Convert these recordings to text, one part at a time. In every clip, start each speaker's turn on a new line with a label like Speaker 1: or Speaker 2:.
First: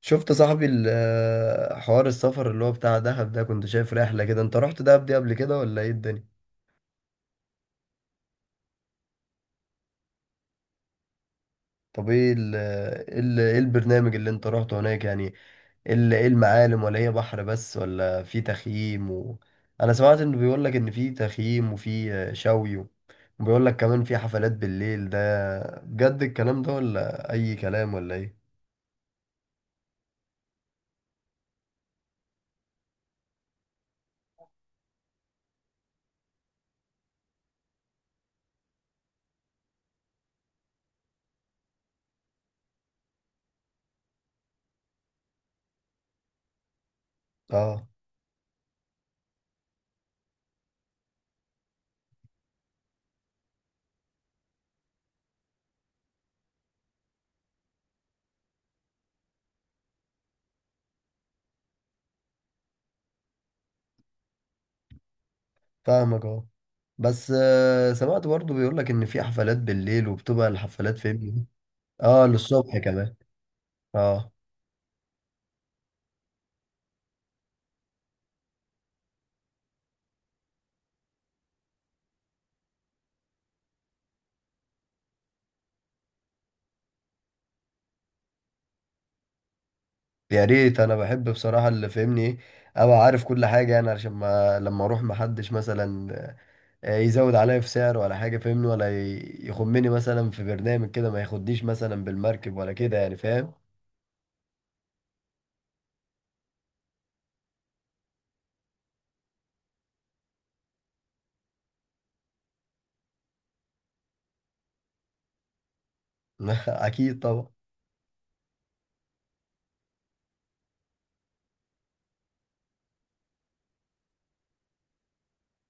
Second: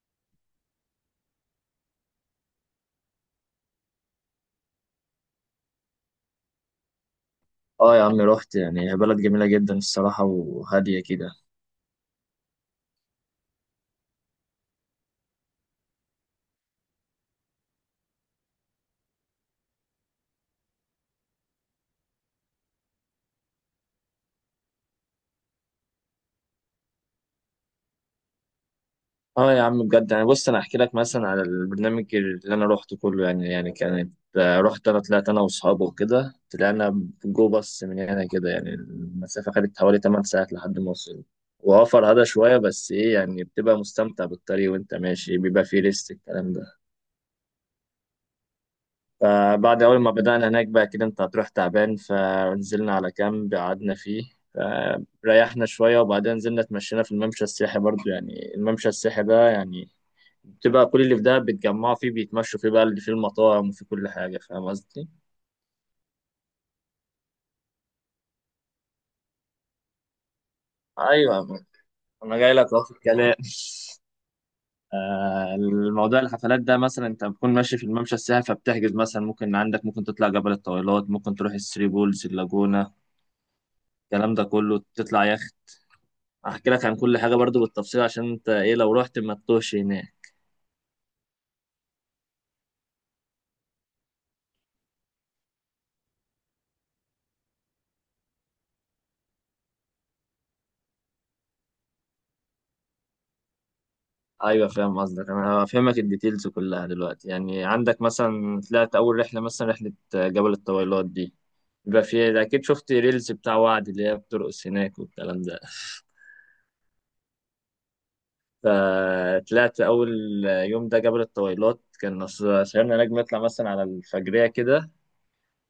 Speaker 1: شفت صاحبي حوار السفر اللي هو بتاع دهب ده، كنت شايف رحلة كده، انت رحت دهب دي قبل كده ولا ايه الدنيا؟
Speaker 2: اه يا عم رحت يعني هي بلد جميلة جدا الصراحة وهادية كده.
Speaker 1: طب ايه ايه البرنامج اللي انت رحته هناك يعني؟ ايه المعالم، ولا هي بحر بس، ولا في تخييم انا سمعت انه بيقول لك ان في تخييم وفي شوي، وبيقول لك كمان في حفلات بالليل ده، بجد الكلام ده ولا اي كلام ولا ايه؟
Speaker 2: اه يا عم بجد يعني بص انا احكي لك مثلا على البرنامج اللي انا روحته كله يعني كانت رحت انا طلعت انا واصحابي وكده طلعنا جو باص من هنا كده يعني المسافة خدت حوالي 8 ساعات لحد ما وصلنا. واه فرهدة شوية بس ايه يعني بتبقى مستمتع بالطريق وانت ماشي بيبقى فيه ريست الكلام ده.
Speaker 1: اه،
Speaker 2: فبعد أول ما بدأنا هناك بقى كده أنت هتروح تعبان فنزلنا على كامب قعدنا فيه. ريحنا شوية وبعدين نزلنا اتمشينا في الممشى السياحي برضو يعني الممشى السياحي ده يعني بتبقى كل اللي في ده بيتجمعوا فيه بيتمشوا فيه بقى اللي فيه المطاعم وفيه كل حاجة. فاهم قصدي؟
Speaker 1: فاهمك، اه. بس سمعت برضه بيقول لك ان في حفلات بالليل، وبتبقى الحفلات فين؟
Speaker 2: أيوة.
Speaker 1: اه،
Speaker 2: أنا جاي لك
Speaker 1: للصبح
Speaker 2: أهو في
Speaker 1: كمان؟
Speaker 2: الكلام
Speaker 1: اه.
Speaker 2: الموضوع الحفلات ده مثلا انت بتكون ماشي في الممشى السياحي فبتحجز مثلا ممكن عندك ممكن تطلع جبل الطويلات ممكن تروح الثري بولز اللاجونة الكلام ده كله تطلع يخت. احكي لك عن كل حاجه برضو بالتفصيل عشان انت ايه لو رحت ما تتوهش هناك.
Speaker 1: يا ريت، انا بحب بصراحة اللي فهمني ايه، ابقى عارف كل حاجة يعني، عشان ما لما اروح محدش مثلا يزود عليا في سعر ولا حاجة، فهمني، ولا يخمني مثلا في برنامج كده، ما ياخدنيش مثلا بالمركب ولا كده، يعني فاهم.
Speaker 2: ايوه فاهم قصدك. انا هفهمك الديتيلز كلها دلوقتي يعني عندك مثلا طلعت اول رحله مثلا رحله جبل الطويلات دي بيبقى فيها اكيد شفت ريلز بتاع وعد اللي هي بترقص هناك والكلام ده.
Speaker 1: اكيد طبعا.
Speaker 2: فطلعت اول يوم ده جبل الطويلات كان صغيرنا نجم نطلع مثلا على الفجريه كده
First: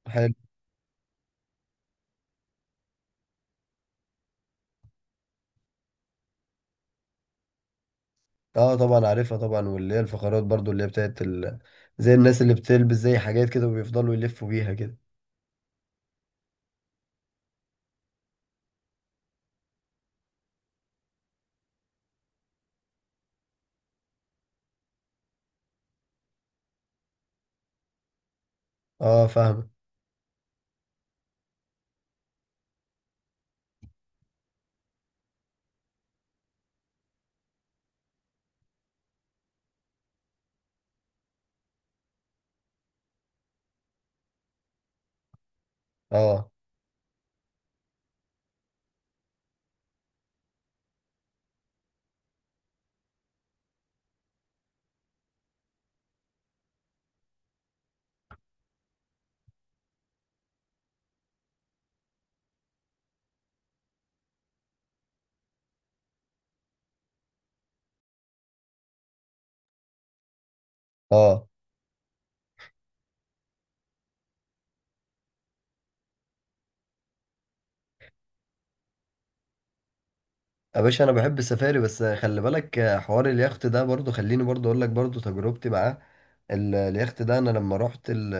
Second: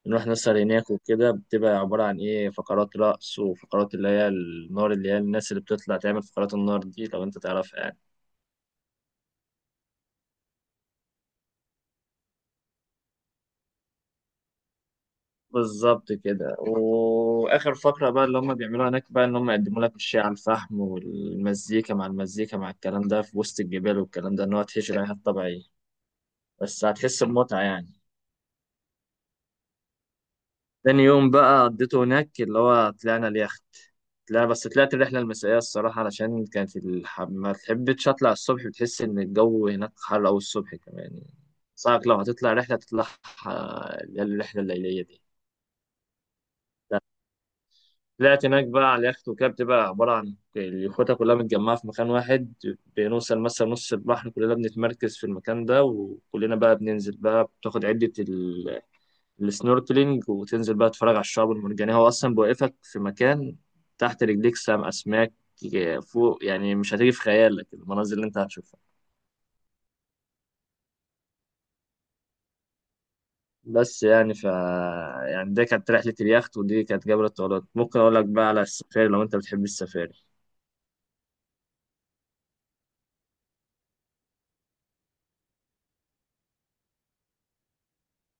Speaker 2: بنروح
Speaker 1: حلو.
Speaker 2: نسهر هناك وكده بتبقى عبارة عن إيه فقرات رقص وفقرات اللي هي النار اللي هي الناس اللي بتطلع تعمل فقرات النار دي لو أنت تعرفها يعني.
Speaker 1: اه طبعا عارفها طبعا، واللي هي الفقرات برضو اللي هي بتاعت ال... زي الناس اللي بتلبس زي حاجات كده وبيفضلوا يلفوا بيها كده.
Speaker 2: بالظبط كده وآخر فقرة بقى اللي هم بيعملوها هناك بقى إن هم يقدموا لك الشاي على الفحم والمزيكا مع المزيكا مع الكلام ده في وسط الجبال والكلام ده إن هو تهيش رحلة طبيعية بس هتحس بمتعة يعني.
Speaker 1: اه فاهم.
Speaker 2: تاني يوم بقى قضيته هناك اللي هو طلعنا اليخت. لا بس طلعت الرحلة المسائية الصراحة علشان كانت ما تحبش أطلع الصبح بتحس إن الجو هناك حر أوي الصبح كمان صعب لو هتطلع رحلة تطلع اللي هي الرحلة الليلية دي.
Speaker 1: اه
Speaker 2: لا، طلعت هناك بقى على اليخت وكده بتبقى عبارة عن اليخوتة كلها متجمعة في مكان واحد. بنوصل مثلا نص البحر كلنا بنتمركز في المكان ده وكلنا بقى بننزل بقى بتاخد عدة السنوركلينج وتنزل بقى تتفرج على الشعب المرجانية هو أصلا بيوقفك في مكان تحت رجليك سام أسماك فوق يعني مش هتيجي في خيالك المناظر اللي أنت هتشوفها.
Speaker 1: اه.
Speaker 2: بس يعني يعني ده كانت رحلة اليخت ودي كانت جبل الطويلات ممكن أقول لك بقى على السفاري لو أنت بتحب السفاري.
Speaker 1: يا باشا، انا بحب السفاري، بس خلي بالك حوار اليخت ده برضو، خليني برضو اقول لك برضو تجربتي معاه. اليخت ده، انا لما رحت ال...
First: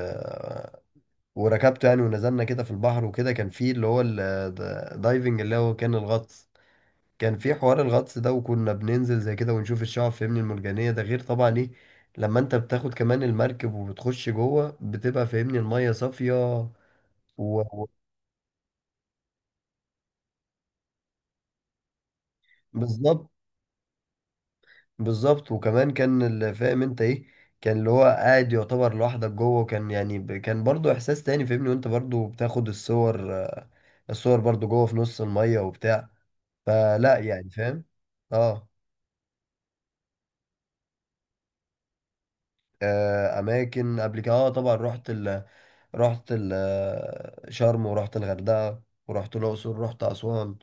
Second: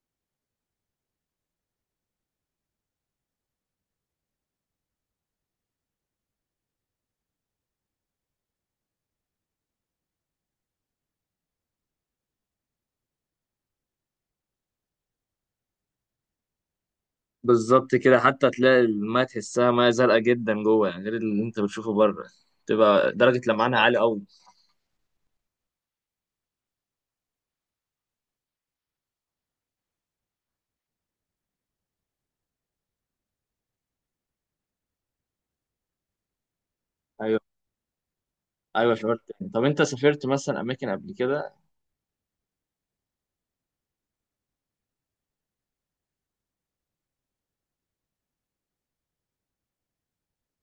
Speaker 1: وركبته يعني، ونزلنا كده في البحر وكده، كان فيه اللي هو الدايفنج، اللي هو كان الغطس، كان فيه حوار الغطس ده، وكنا بننزل زي كده ونشوف الشعاب، فاهمني، المرجانية، ده غير طبعا ايه، لما انت بتاخد كمان المركب وبتخش جوه، بتبقى، فاهمني، المية صافية و... و...
Speaker 2: بالظبط كده حتى تلاقي الماء تحسها مياه زرقاء جدا جوه يعني غير اللي أنت بتشوفه بره. تبقى
Speaker 1: بالظبط.
Speaker 2: درجة لمعانها عالية أوي.
Speaker 1: بالظبط، وكمان كان اللي فاهم انت ايه، كان اللي هو قاعد يعتبر لوحدك جوه، وكان يعني كان برضو احساس تاني، فاهمني، وانت برضو بتاخد الصور الصور برضو جوه في نص المية وبتاع، فلا
Speaker 2: أيوه.
Speaker 1: يعني فاهم. اه.
Speaker 2: أيوه شعرت. طب أنت سافرت مثلا أماكن قبل كده؟
Speaker 1: آه، اماكن قبل كده، اه طبعا، رحت ال آه، شرم، ورحت الغردقة، ورحت الاقصر، رحت اسوان،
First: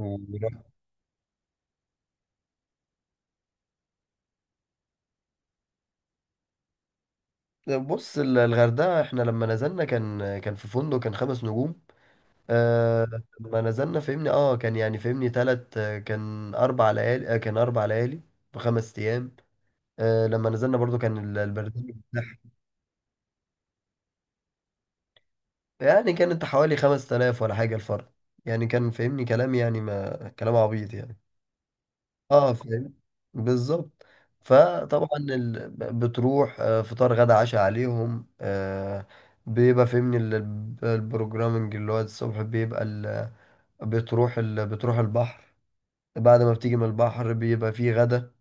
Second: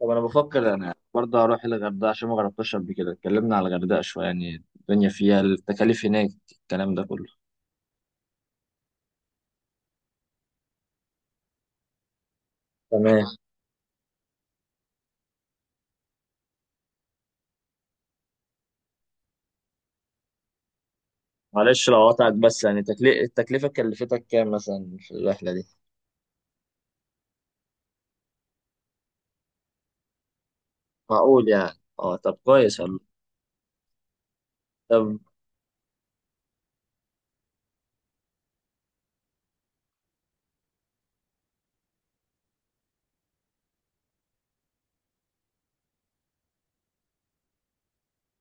Speaker 2: طب انا بفكر انا برضه اروح الغردقه عشان ما جربتهاش قبل كده. اتكلمنا على الغردقه شويه يعني الدنيا فيها التكاليف هناك الكلام ده كله.
Speaker 1: بص، الغردقة احنا لما نزلنا، كان في فندق، كان 5 نجوم. آه.
Speaker 2: تمام.
Speaker 1: لما نزلنا فهمني، اه، كان يعني، فهمني، تلت آه، كان 4 ليالي، ب5 ايام. آه، لما نزلنا برضو كان
Speaker 2: معلش
Speaker 1: البرنامج
Speaker 2: لو قطعت
Speaker 1: بتاعها،
Speaker 2: بس يعني التكلفه كلفتك كام مثلا في الرحله دي؟
Speaker 1: يعني كانت حوالي 5000 ولا حاجة الفرد، يعني كان فهمني كلام، يعني ما كلام عبيط يعني.
Speaker 2: معقول يعني اه. طب
Speaker 1: اه
Speaker 2: كويس
Speaker 1: فاهم.
Speaker 2: والله.
Speaker 1: بالظبط. فطبعا
Speaker 2: طب
Speaker 1: ال... بتروح فطار غدا عشاء عليهم بيبقى فهمني البروجرامنج، اللي هو الصبح بيبقى ال... بتروح البحر، بعد ما بتيجي من البحر بيبقى فيه غدا،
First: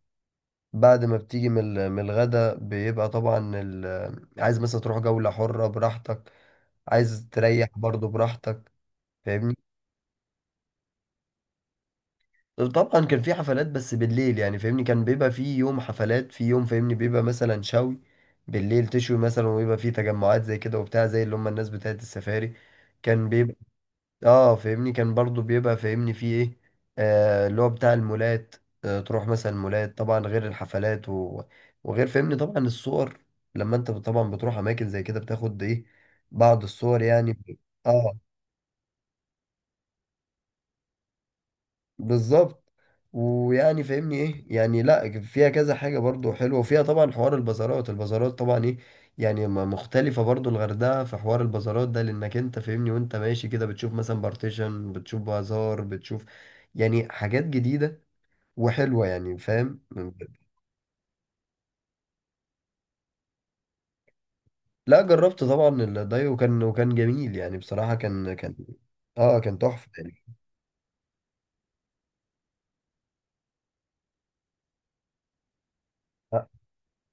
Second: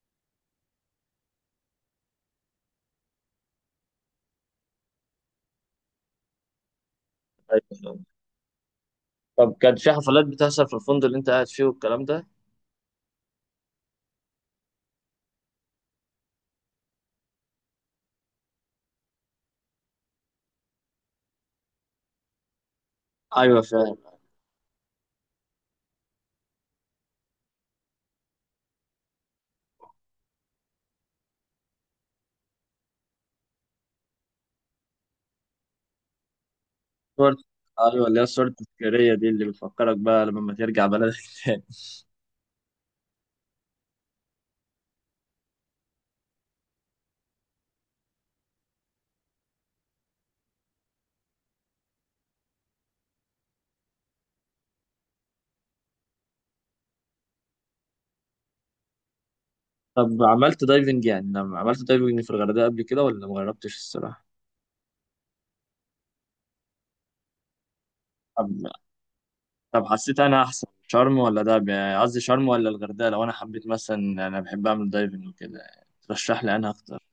Speaker 1: بعد ما بتيجي من من الغدا، بيبقى طبعا عايز مثلا تروح جولة حرة براحتك، عايز تريح
Speaker 2: أيوة.
Speaker 1: برضه براحتك، فاهمني.
Speaker 2: طب كان في حفلات بتحصل في الفندق اللي انت قاعد فيه والكلام ده؟
Speaker 1: طبعا كان في حفلات بس بالليل، يعني فاهمني كان بيبقى في يوم حفلات في يوم، فاهمني، بيبقى مثلا شوي بالليل تشوي مثلا، ويبقى في تجمعات زي كده وبتاع، زي اللي هم الناس بتاعت السفاري كان بيبقى.
Speaker 2: ايوه فعلا.
Speaker 1: اه، فاهمني كان برضو بيبقى فاهمني فيه ايه، آه، اللي هو بتاع المولات، آه تروح مثلا مولات، طبعا غير الحفلات وغير، فاهمني، طبعا الصور، لما انت طبعا بتروح اماكن زي كده بتاخد ايه، بعض الصور
Speaker 2: صور.
Speaker 1: يعني.
Speaker 2: ايوه
Speaker 1: اه.
Speaker 2: اللي هي الصور التذكاريه دي اللي بتفكرك بقى لما ترجع بلدك تاني.
Speaker 1: بالظبط. ويعني فاهمني ايه يعني، لا فيها كذا حاجه برضو حلوه، وفيها طبعا حوار البازارات، البازارات طبعا ايه، يعني مختلفه برضو، الغردقه في حوار البازارات ده، لانك انت فاهمني، وانت ماشي كده بتشوف مثلا بارتيشن، بتشوف بازار، بتشوف يعني حاجات جديده وحلوه، يعني فاهم.
Speaker 2: طب عملت دايفنج يعني لما عملت دايفنج في الغردقه قبل كده ولا ما جربتش الصراحه؟
Speaker 1: لا، جربت طبعا الداي، وكان جميل يعني، بصراحه كان
Speaker 2: طب
Speaker 1: تحفه
Speaker 2: حسيت
Speaker 1: يعني.
Speaker 2: انا احسن شرم ولا دهب يعني قصدي شرم ولا الغردقه لو انا حبيت مثلا انا بحب اعمل دايفنج وكده ترشح لي انا اكتر؟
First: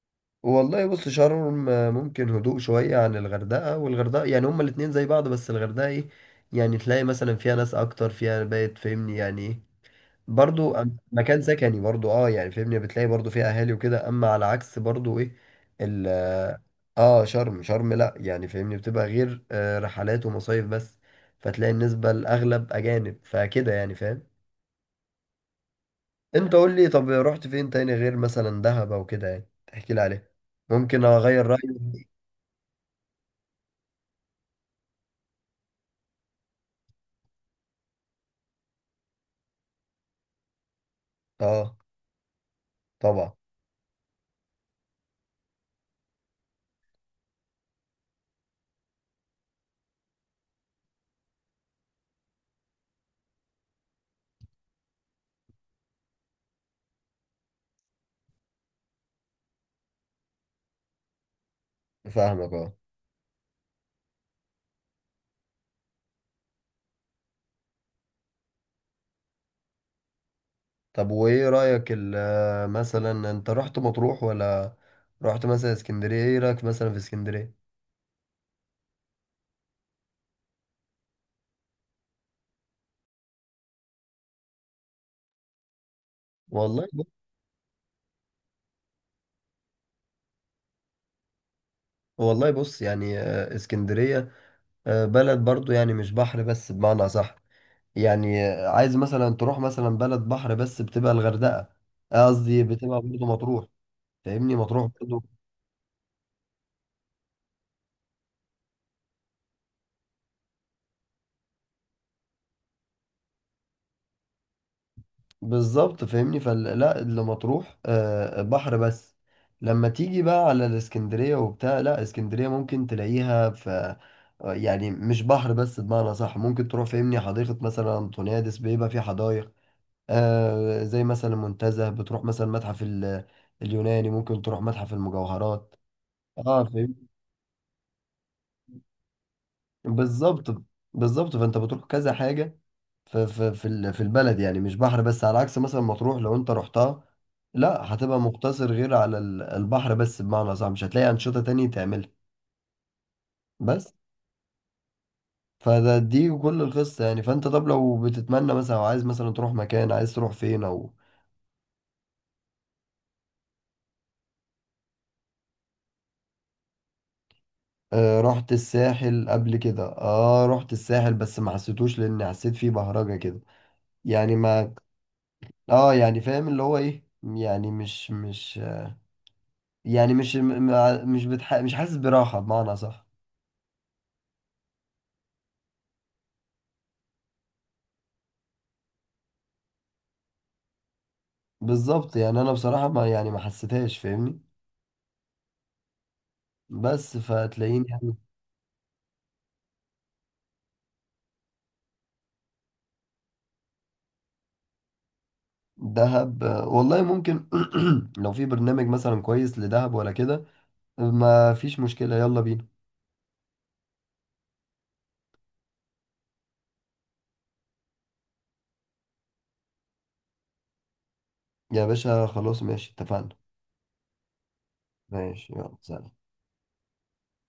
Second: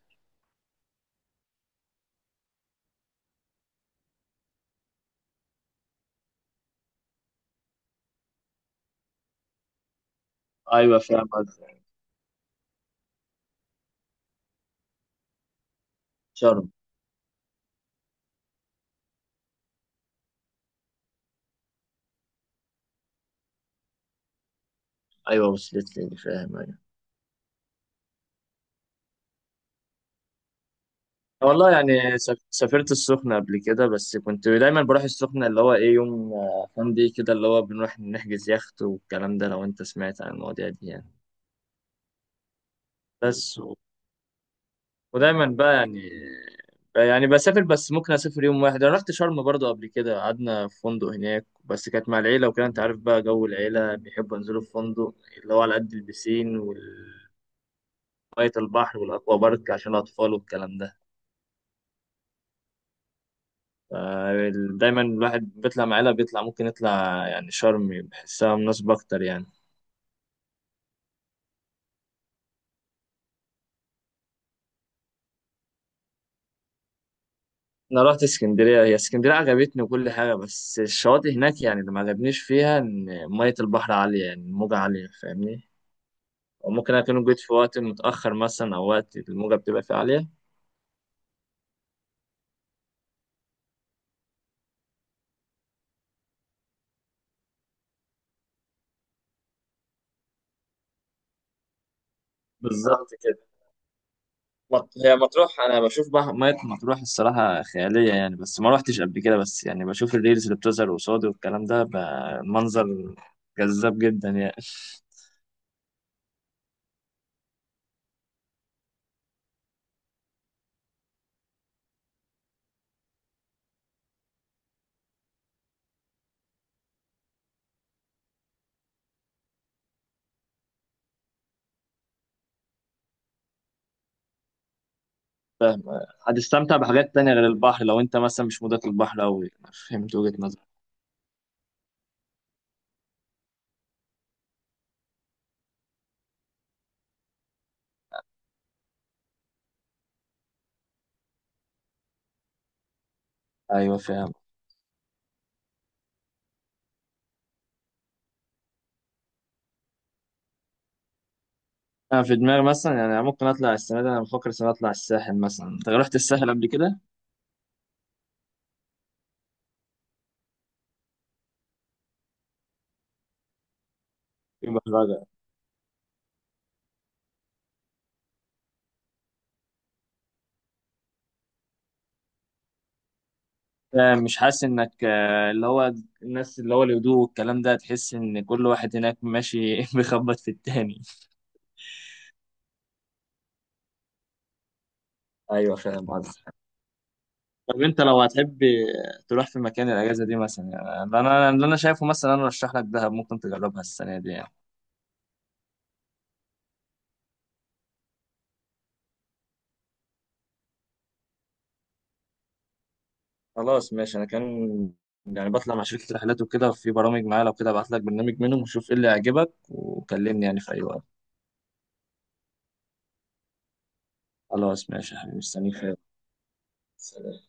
Speaker 1: والله بص، شرم ممكن هدوء شوية عن الغردقة، والغردقة يعني، هما الاتنين زي بعض، بس الغردقة ايه، يعني تلاقي مثلا فيها ناس أكتر، فيها بقت، فاهمني، يعني ايه، برضو
Speaker 2: ايوه فاهم
Speaker 1: مكان سكني
Speaker 2: قصدك.
Speaker 1: برضو، اه يعني فاهمني بتلاقي برضو فيها أهالي وكده، أما على عكس برضو ايه، ال،
Speaker 2: شرم.
Speaker 1: اه، شرم شرم لأ، يعني فاهمني بتبقى غير رحلات ومصايف بس، فتلاقي النسبة الأغلب أجانب، فكده يعني فاهم.
Speaker 2: ايوه وصلت لي
Speaker 1: انت
Speaker 2: فاهم
Speaker 1: قول
Speaker 2: ايوه.
Speaker 1: لي، طب رحت فين تاني غير مثلا دهب أو كده، يعني تحكي لي عليه، ممكن اغير
Speaker 2: والله
Speaker 1: رايي.
Speaker 2: يعني سافرت السخنة قبل كده بس كنت دايما بروح السخنة اللي هو ايه يوم فان دي كده اللي هو بنروح نحجز يخت والكلام ده لو انت سمعت عن المواضيع دي يعني.
Speaker 1: اه طبعا.
Speaker 2: بس ودايما بقى يعني بسافر بس ممكن اسافر يوم واحد. انا رحت شرم برضو قبل كده قعدنا في فندق هناك بس كانت مع العيله وكده انت عارف بقى جو العيله بيحبوا ينزلوا في فندق اللي هو على قد البسين وميه البحر والاكوا بارك عشان الاطفال والكلام ده.
Speaker 1: فاهمك اه.
Speaker 2: ف- دايما الواحد بيطلع مع العيله بيطلع ممكن يطلع يعني شرم بحسها مناسبه اكتر يعني.
Speaker 1: طب وايه رأيك مثلا انت رحت مطروح، ولا رحت مثلا اسكندرية، ايه رأيك مثلا في اسكندرية؟
Speaker 2: انا رحت اسكندريه هي اسكندريه عجبتني وكل حاجه بس الشواطئ هناك يعني اللي ما عجبنيش فيها ان ميه البحر عاليه يعني الموجه عاليه فاهمني.
Speaker 1: والله
Speaker 2: وممكن
Speaker 1: بص.
Speaker 2: أكون جيت في وقت متأخر مثلا أو وقت الموجة بتبقى فيه عالية.
Speaker 1: والله بص يعني، اسكندرية بلد برضو يعني مش بحر بس بمعنى صح، يعني عايز مثلا تروح مثلا بلد بحر بس بتبقى الغردقة، قصدي بتبقى
Speaker 2: بالظبط
Speaker 1: برضو
Speaker 2: كده.
Speaker 1: مطروح، فاهمني، مطروح
Speaker 2: هي
Speaker 1: برضو.
Speaker 2: مطروح أنا بشوف بقى مية مطروح الصراحة خيالية يعني بس ما روحتش قبل كده بس يعني بشوف الريلز اللي بتظهر قصادي والكلام ده بقى منظر جذاب جدا يعني.
Speaker 1: بالظبط، فاهمني، فلا اللي مطروح بحر بس، لما تيجي بقى على الاسكندرية وبتاع، لا اسكندرية ممكن تلاقيها في يعني مش بحر بس بمعنى صح، ممكن تروح فاهمني حديقة مثلا أنطونيادس، بيبقى في حدائق زي مثلا المنتزه، بتروح مثلا متحف اليوناني، ممكن تروح متحف المجوهرات. اه
Speaker 2: هتستمتع
Speaker 1: فاهم.
Speaker 2: بحاجات تانية غير البحر لو أنت مثلا مش مودك البحر أوي. فهمت وجهة
Speaker 1: بالظبط.
Speaker 2: نظري؟
Speaker 1: بالظبط، فانت بتروح كذا حاجة في في البلد، يعني مش بحر بس على عكس مثلا مطروح لو انت رحتها، لا، هتبقى مقتصر غير على البحر بس بمعنى صح، مش هتلاقي أنشطة تانية تعملها بس.
Speaker 2: أيوه فاهم.
Speaker 1: دي كل القصة يعني، فانت طب لو بتتمنى مثلا، او عايز مثلا تروح مكان، عايز تروح فين، او
Speaker 2: أنا في دماغي مثلا يعني ممكن أطلع السنة دي. أنا بفكر السنة دي أطلع الساحل مثلا. أنت رحت الساحل قبل كده؟
Speaker 1: آه رحت الساحل قبل كده، اه رحت الساحل بس ما حسيتوش، لان حسيت فيه بهرجة كده، يعني ما
Speaker 2: يبقى
Speaker 1: اه يعني فاهم اللي هو ايه يعني مش، يعني مش م- مش بتح... مش حاسس براحة بمعنى صح.
Speaker 2: مش حاسس انك اللي هو الناس اللي هو الهدوء والكلام ده تحس ان كل واحد هناك ماشي بيخبط في التاني.
Speaker 1: بالظبط يعني انا بصراحه ما، يعني، ما حسيتهاش، فاهمني،
Speaker 2: ايوه فاهم قصدك.
Speaker 1: بس
Speaker 2: طب
Speaker 1: فتلاقيني
Speaker 2: انت
Speaker 1: يعني.
Speaker 2: لو هتحب تروح في مكان الاجازه دي مثلا يعني اللي انا شايفه مثلا انا ارشح لك دهب ممكن تجربها السنه دي يعني.
Speaker 1: دهب والله ممكن. لو في برنامج مثلا كويس لدهب ولا كده، ما فيش مشكله، يلا بينا.
Speaker 2: خلاص ماشي. انا كان يعني بطلع مع شركه رحلات وكده في برامج معايا لو كده ابعت لك برنامج منهم وشوف ايه اللي يعجبك وكلمني يعني في اي وقت.
Speaker 1: يا باشا خلاص ماشي، اتفقنا.
Speaker 2: خلاص ماشي يا حبيبي
Speaker 1: ماشي،
Speaker 2: مستنيك
Speaker 1: يلا
Speaker 2: في أي وقت.
Speaker 1: سلام.
Speaker 2: سلام.